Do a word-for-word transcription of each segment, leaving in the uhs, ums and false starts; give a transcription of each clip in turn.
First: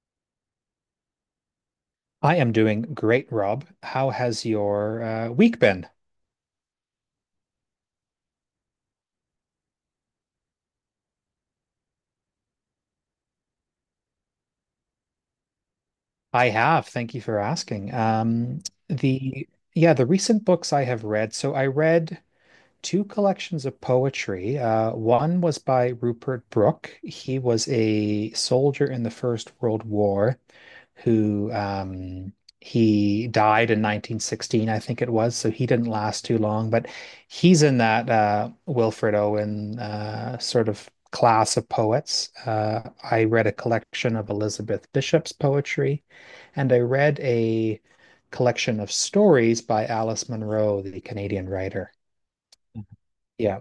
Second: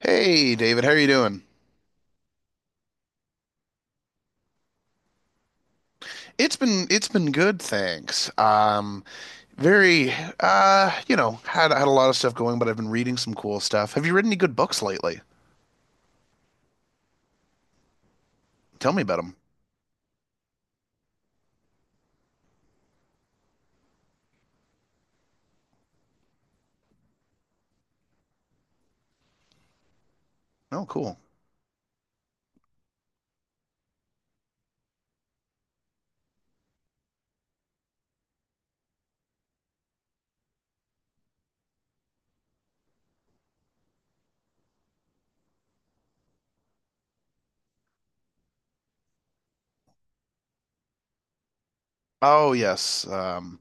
Hey David, how are you doing? I am doing great, Rob. How has your uh, week been? It's been it's been good, thanks. Um, very, uh, you know, had had a lot of stuff going, but I've been reading some cool stuff. Have you read any good books lately? I have. Thank you for asking. Um, Tell me about them. the Yeah, the recent books I have read. So I read two collections of poetry. Uh, one was by Rupert Brooke. He was a soldier in the First World War, Oh, cool. who um, he died in nineteen sixteen, I think it was. So he didn't last too long, but he's in that uh, Wilfred Owen uh, sort of class of poets. Uh, I read a collection of Elizabeth Bishop's poetry, and I read a collection of stories by Alice Munro, the Canadian writer. Oh, Mm-hmm. yes. Yeah, Um,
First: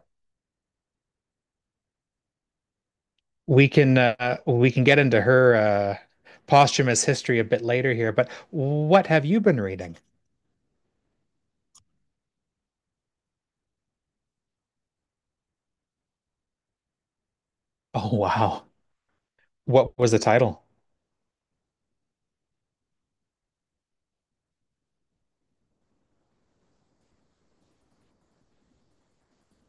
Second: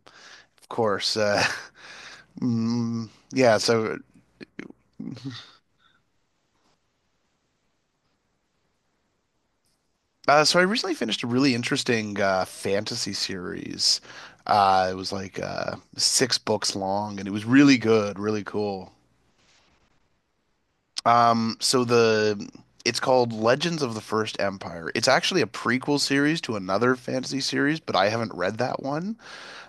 of course. Uh, mm, yeah, we can so uh, we can get into her uh, posthumous history a bit later here, but what have you been reading? uh, so I recently finished a really interesting uh fantasy series. Uh, it was like uh six books long and it was really Oh, good, really wow. cool. What was the title? Um, so the it's called Legends of the First Empire. It's actually a prequel series to another fantasy series, but I haven't read that one.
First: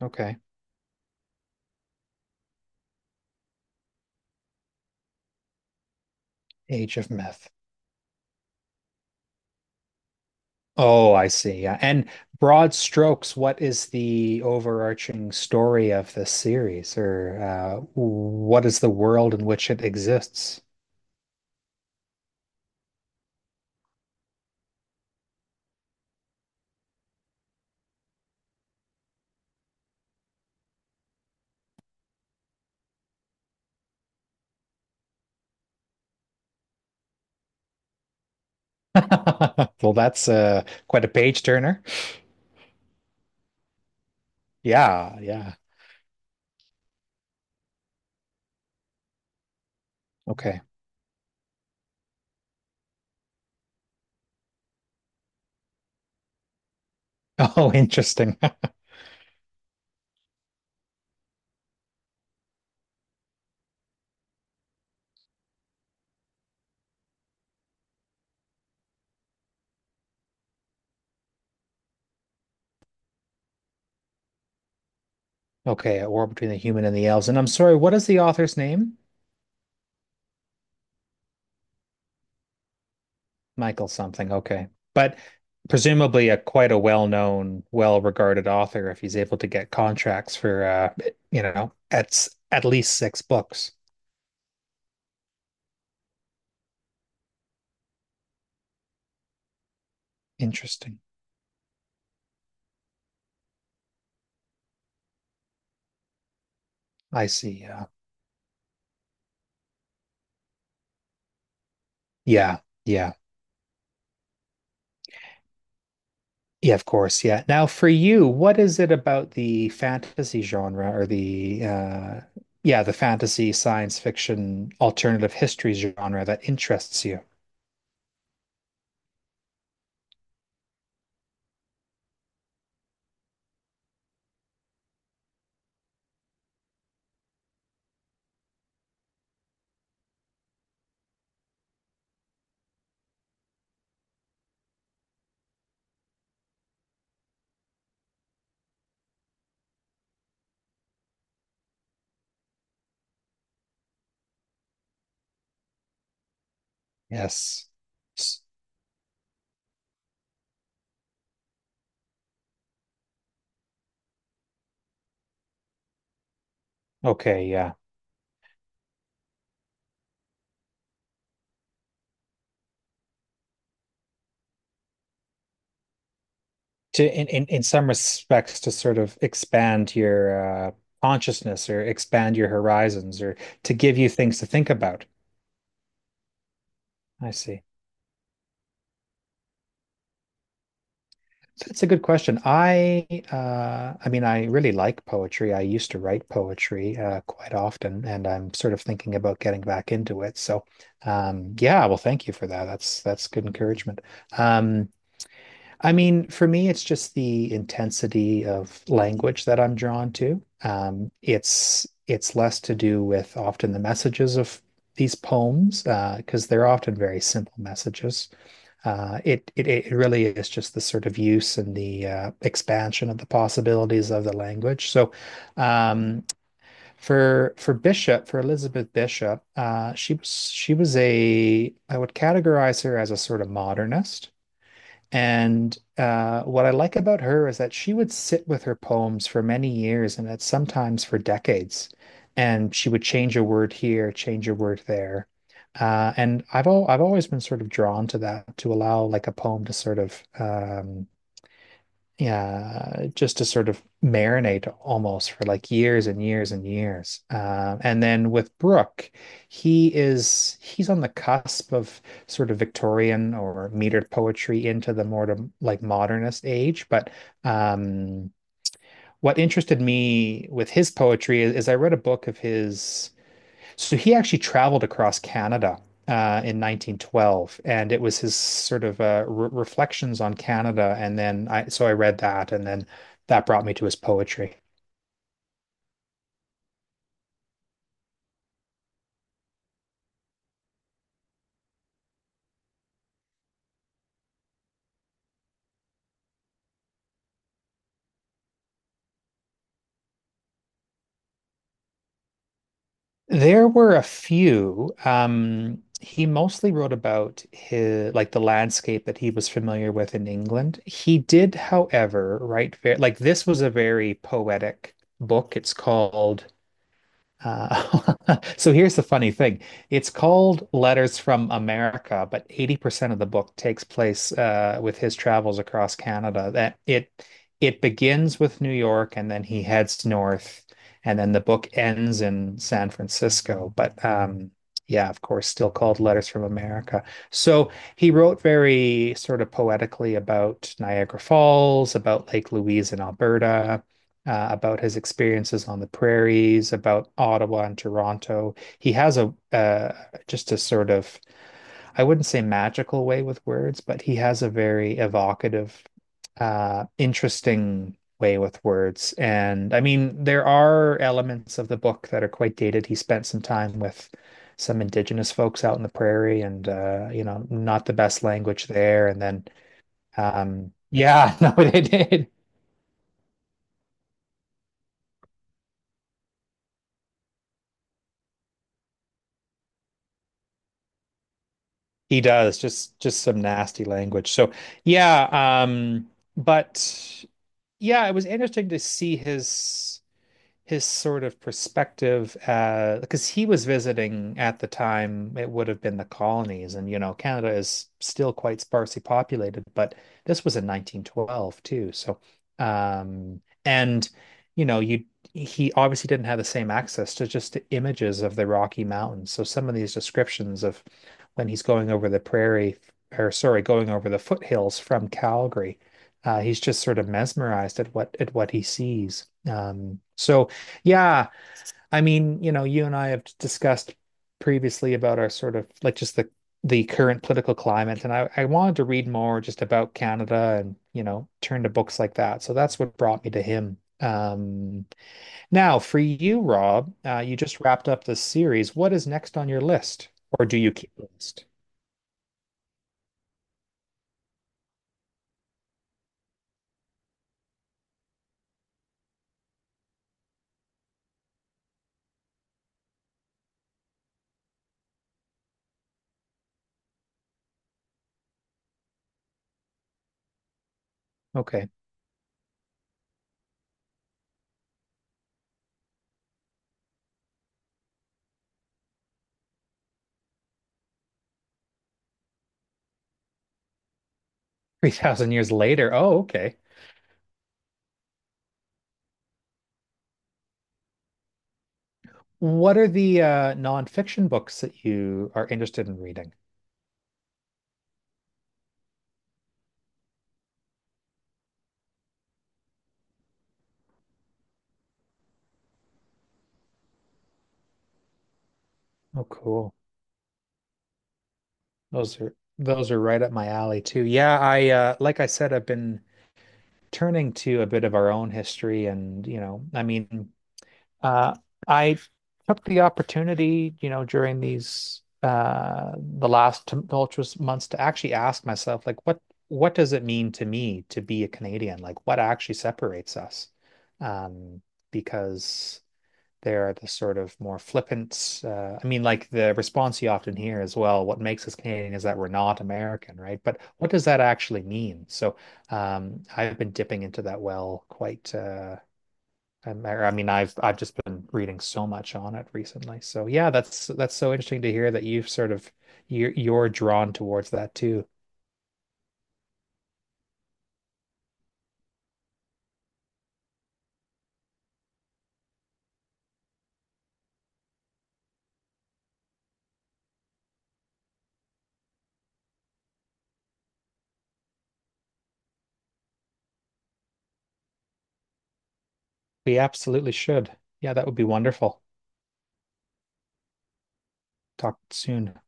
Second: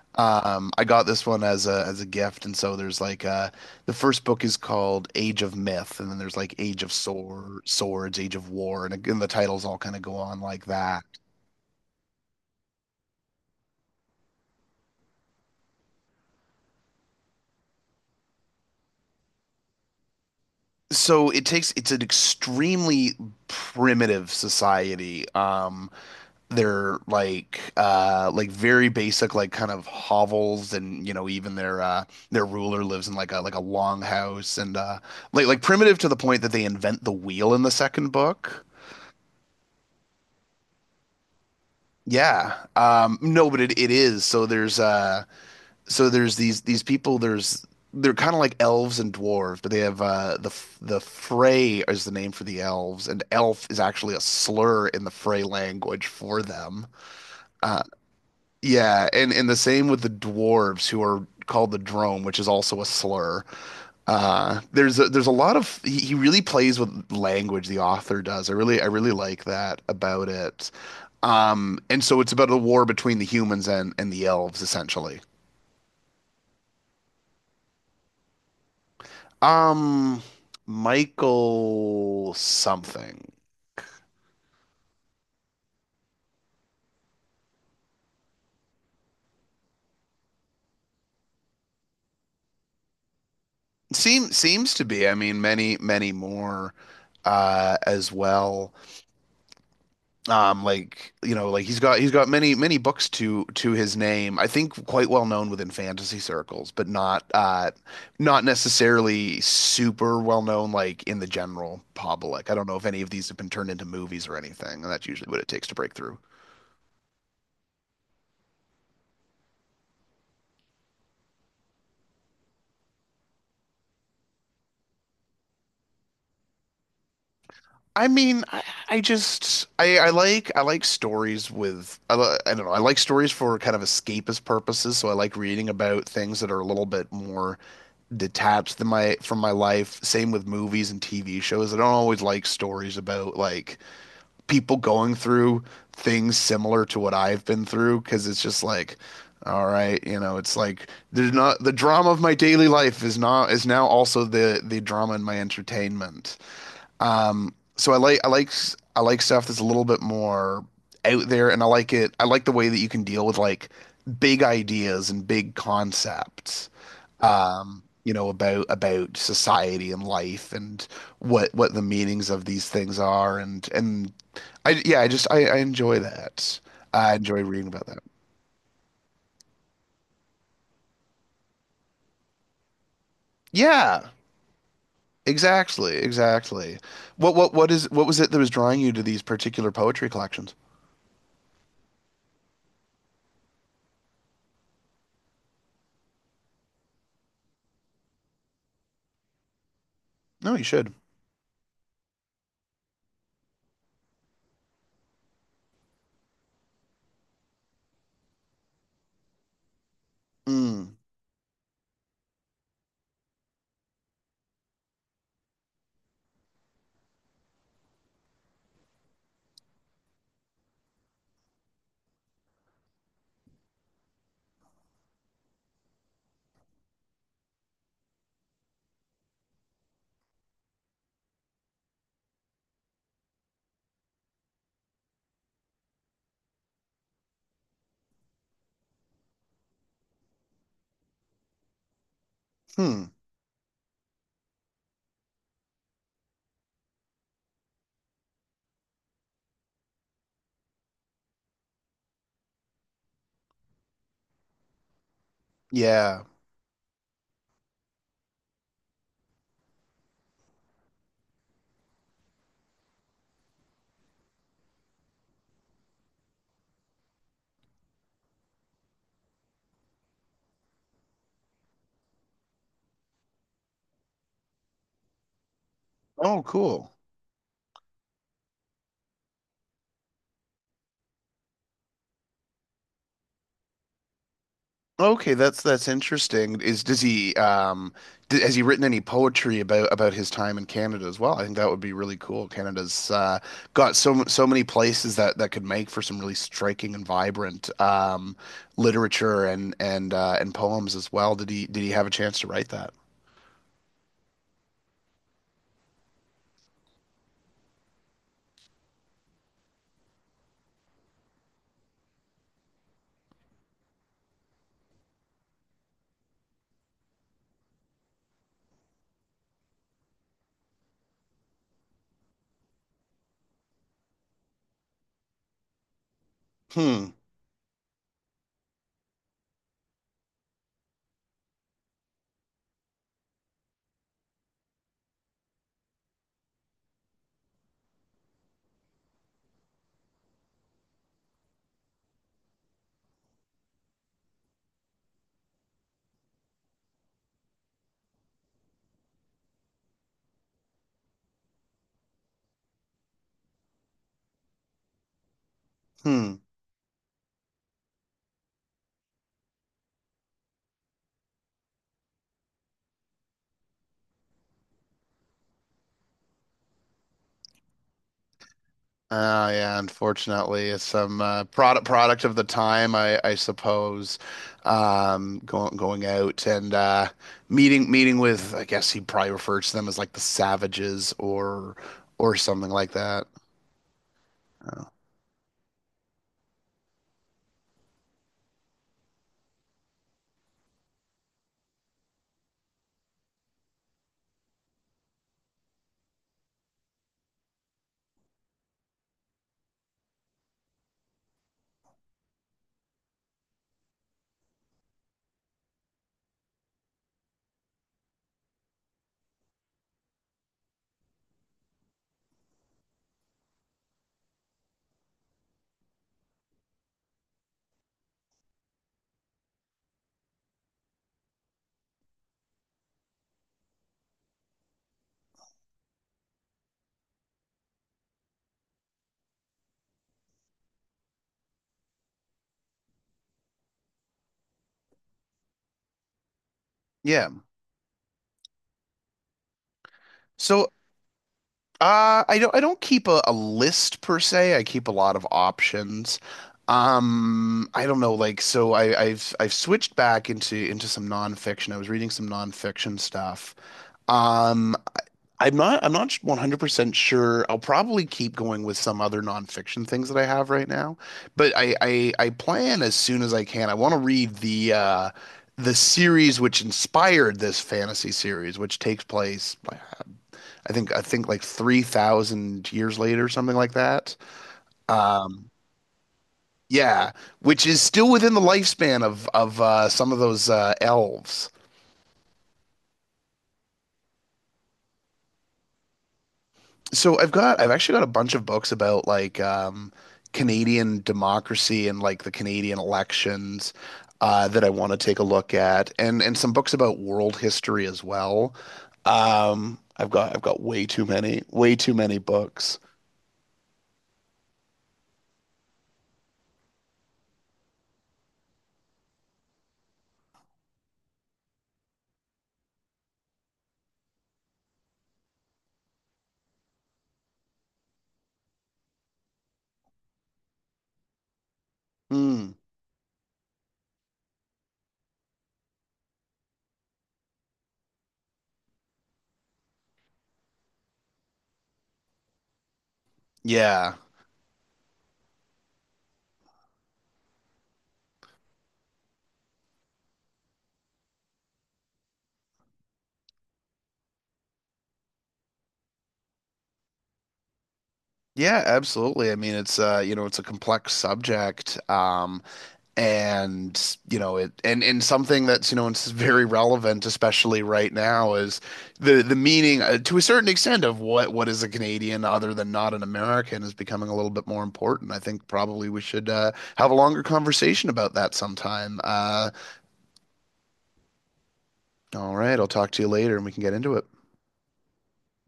Okay. Um, I got this one as a as a gift, and so there's like uh, the first book is called Age of Myth, and then there's like Age of Age of Myth. Sword, Swords, Age of War, and, and the titles all kind of go on like that. Oh, I see. Yeah. And broad strokes, what is the overarching story of this series, or uh, what is the world in which it exists? So it takes it's an extremely primitive society. Um, their like uh like very basic like kind of hovels, and you know, even their uh their ruler lives in like a like a long house, and uh like like primitive to the point that they invent the wheel in the second book. Well, that's uh, quite a page turner. Yeah. Um no, but it, it is. So there's Yeah, uh yeah. So there's these these people there's they're kind of like elves and dwarves, but they have uh the Okay. f- the Frey is the name for the elves, and elf is actually a slur in the Frey language for them. Oh, interesting. Yeah, and and the same with the dwarves who are called the drome, which is also a slur. Uh, there's a, there's a lot of he, he really plays with language, the author does. I really I really like that about it. Um, and so it's about a war between the humans and and the elves essentially. Okay, a war between the human and the elves. And I'm sorry, what is the author's name? Um, Michael something. Michael something. Okay. But presumably a quite a well-known, well-regarded author if he's able to get contracts for uh you know, at at least six books. Seem seems to be. I mean, many many more uh as well. Um, Interesting. like you know, like he's got he's got many many books to to his name. I think quite well known within fantasy circles, but not I see. uh Yeah. not necessarily super well known like in the general public. I Yeah. don't know if any of Yeah. these have been turned into movies or anything, and that's usually what it takes to break through. Yeah, of course. Yeah. Now for you, what is it about the fantasy genre or the uh yeah, the fantasy, science fiction, alternative history genre that interests you? I mean, I, I just I, I like I like stories with I, li- I don't know, I like stories for kind of escapist purposes. So I like reading about things that are a little bit more detached than my from my life. Same with movies and T V shows. I don't always like stories about like people going through things similar to what I've been through, because it's just like, all right, you know, it's like there's not the drama of my daily life is not is now also the the drama in my entertainment. Um, Yes. so I like I S- like s- I like stuff that's a little bit more out there, and I like it. I like the way that you can deal with like big ideas and big concepts. Okay, yeah. Um, you know, about about society and life, and what what the meanings of these things are, and and I yeah, I just, I, I enjoy that. I To in, enjoy in in reading about some that. respects to sort of expand your uh, consciousness or expand your horizons or to give Yeah, you things to think about. exactly, exactly. I What what see. what is what was it that was drawing you to these particular poetry collections? That's a good question. I uh, I mean, I really like poetry. I used to write poetry uh, quite often, and I'm sort of thinking about getting back into it. No, you So, should. um, yeah, well, thank you for that. That's that's good encouragement. Um, I mean, for me, it's just the intensity of language that I'm drawn to. Mm. Um, it's it's less to do with often the messages of these poems, uh, because they're often very simple messages. Uh, it, it it really is just the sort of use and the uh, expansion of the possibilities of the language. So, um, for for Bishop, for Elizabeth Bishop, uh, she was she was a I would categorize her as a sort of modernist. And uh, what I like about her is that she would sit with her poems for many years and that sometimes for decades. And she would Hmm. change a word here, change a word there. Uh, and I've al I've always been sort of drawn to that, to allow like a poem to sort of um, yeah, uh, just to sort of marinate almost for like years and Yeah. years and years. Um, and then with Brooke, he is he's on the cusp of sort of Victorian or metered poetry into the more to, like modernist age. But um, what interested me with his poetry is, is I read a book of his, so he actually traveled across Canada Oh, uh, in cool. nineteen twelve, and it was his sort of uh, re reflections on Canada. And then I, so I read that, and then that brought me to his poetry. Okay, that's that's interesting. Is does he um d has he written any poetry about about his time in Canada as well? I think that would be really cool. Canada's uh got so m- so many places that that could make for some really striking and vibrant um literature and and uh and poems as well. Did he did he have a chance to write that? There were a few. Um, he mostly wrote about his like the landscape that he was familiar with in England. He did, however, write like this was a very poetic book. It's called, Uh, so here's the funny thing. It's called Letters from America, but eighty percent of the book takes place uh, with his travels across Canada. That it Hmm. it begins with New York and then he heads north and then the book ends in San Francisco. But um, yeah, of course, still called Letters from America. So he wrote very sort of poetically about Niagara Falls, about Lake Louise in Alberta, uh, about his experiences on the prairies, about Ottawa and Toronto. He has a uh, just a sort of, I wouldn't say magical way with words, but he has a very evocative, Hmm. uh, interesting way with words. And I mean, there are elements of the book that are quite dated. He spent some time with some indigenous folks out in the prairie and uh, you know, not the best language there. And then Uh, yeah, unfortunately, um it's some yeah, uh, no, product it, product it of the time, I I suppose. Um, going going out and, uh, meeting meeting with, I guess he probably refers to them as like the savages, or He or does, something like just just that. some nasty language. So yeah, um, but yeah, it was interesting to see his his sort of perspective, uh, because he was visiting at the time, it would have been the colonies, and you know, Canada is still quite sparsely populated, but this was in nineteen twelve too. So, um, and you know, you he obviously didn't have the same access to just the images of the Rocky Mountains. So some of these descriptions of when he's going over the prairie, or sorry, going over the foothills from Calgary. Uh, he's just sort of mesmerized at what at what he sees. Um, so yeah, I mean, you know, you and I have discussed previously about our sort of like just the the current political climate, and I, I wanted to read more just about Canada and, you know, turn to books like that. So that's what brought me to him. Um, now for you, Rob, uh, Yeah. you just wrapped up this series. What is next on your list? Or do So, you keep a list? uh, I don't I don't keep a, a list per se. I keep a lot of options. Um, I don't know, like so I, I've I've switched back into into some nonfiction. I was reading some nonfiction stuff. Um, I'm not I'm not one hundred percent sure. I'll probably keep going with some other nonfiction things that I have right now, but Okay. I I, I plan as soon as I can. I want to read the uh the series which inspired this fantasy series, which takes place I think I think like three thousand years later, something like that. three thousand Um years later. Oh, okay. yeah, which is still within the lifespan of of uh, some of those uh, elves. What are the uh, nonfiction books that you are interested in reading? So I've got I've actually got a bunch of books about like um, Canadian democracy and like the Canadian elections, uh, that I want to take a look at, and and some books about world history as well. Oh, cool. Um, I've got I've got way too many way too many Those are books. those are right up my alley too. Yeah, I uh like I said, I've been turning to a bit of our own history and, you know, I mean, uh I took the opportunity, you know, during these uh the last tumultuous months to actually ask myself like what what does it mean to me to be a Canadian? Like what Hmm. actually separates us? Um because they are the sort of more flippant. Uh, I mean, like the response you often hear as well, what makes us Canadian is that we're not American, right? But what Yeah. does that actually mean? So um, I've been dipping into that well quite. Uh, i I mean, I've I've just been reading so much on it recently. So yeah, that's that's so interesting to hear that you've sort of you're you're drawn towards that too. Yeah, absolutely. I mean, it's uh, you know, it's a complex subject. Um, and you know it, and and something that's, you know, it's very relevant especially right now is the the meaning, uh, to a certain extent, of what what is a Canadian other than not an American is becoming a little bit more important. I think probably we should, uh, have a longer conversation about that sometime. Uh, We absolutely should. Yeah, that would be wonderful. all right, I'll talk to you later and we can get into it. Talk soon.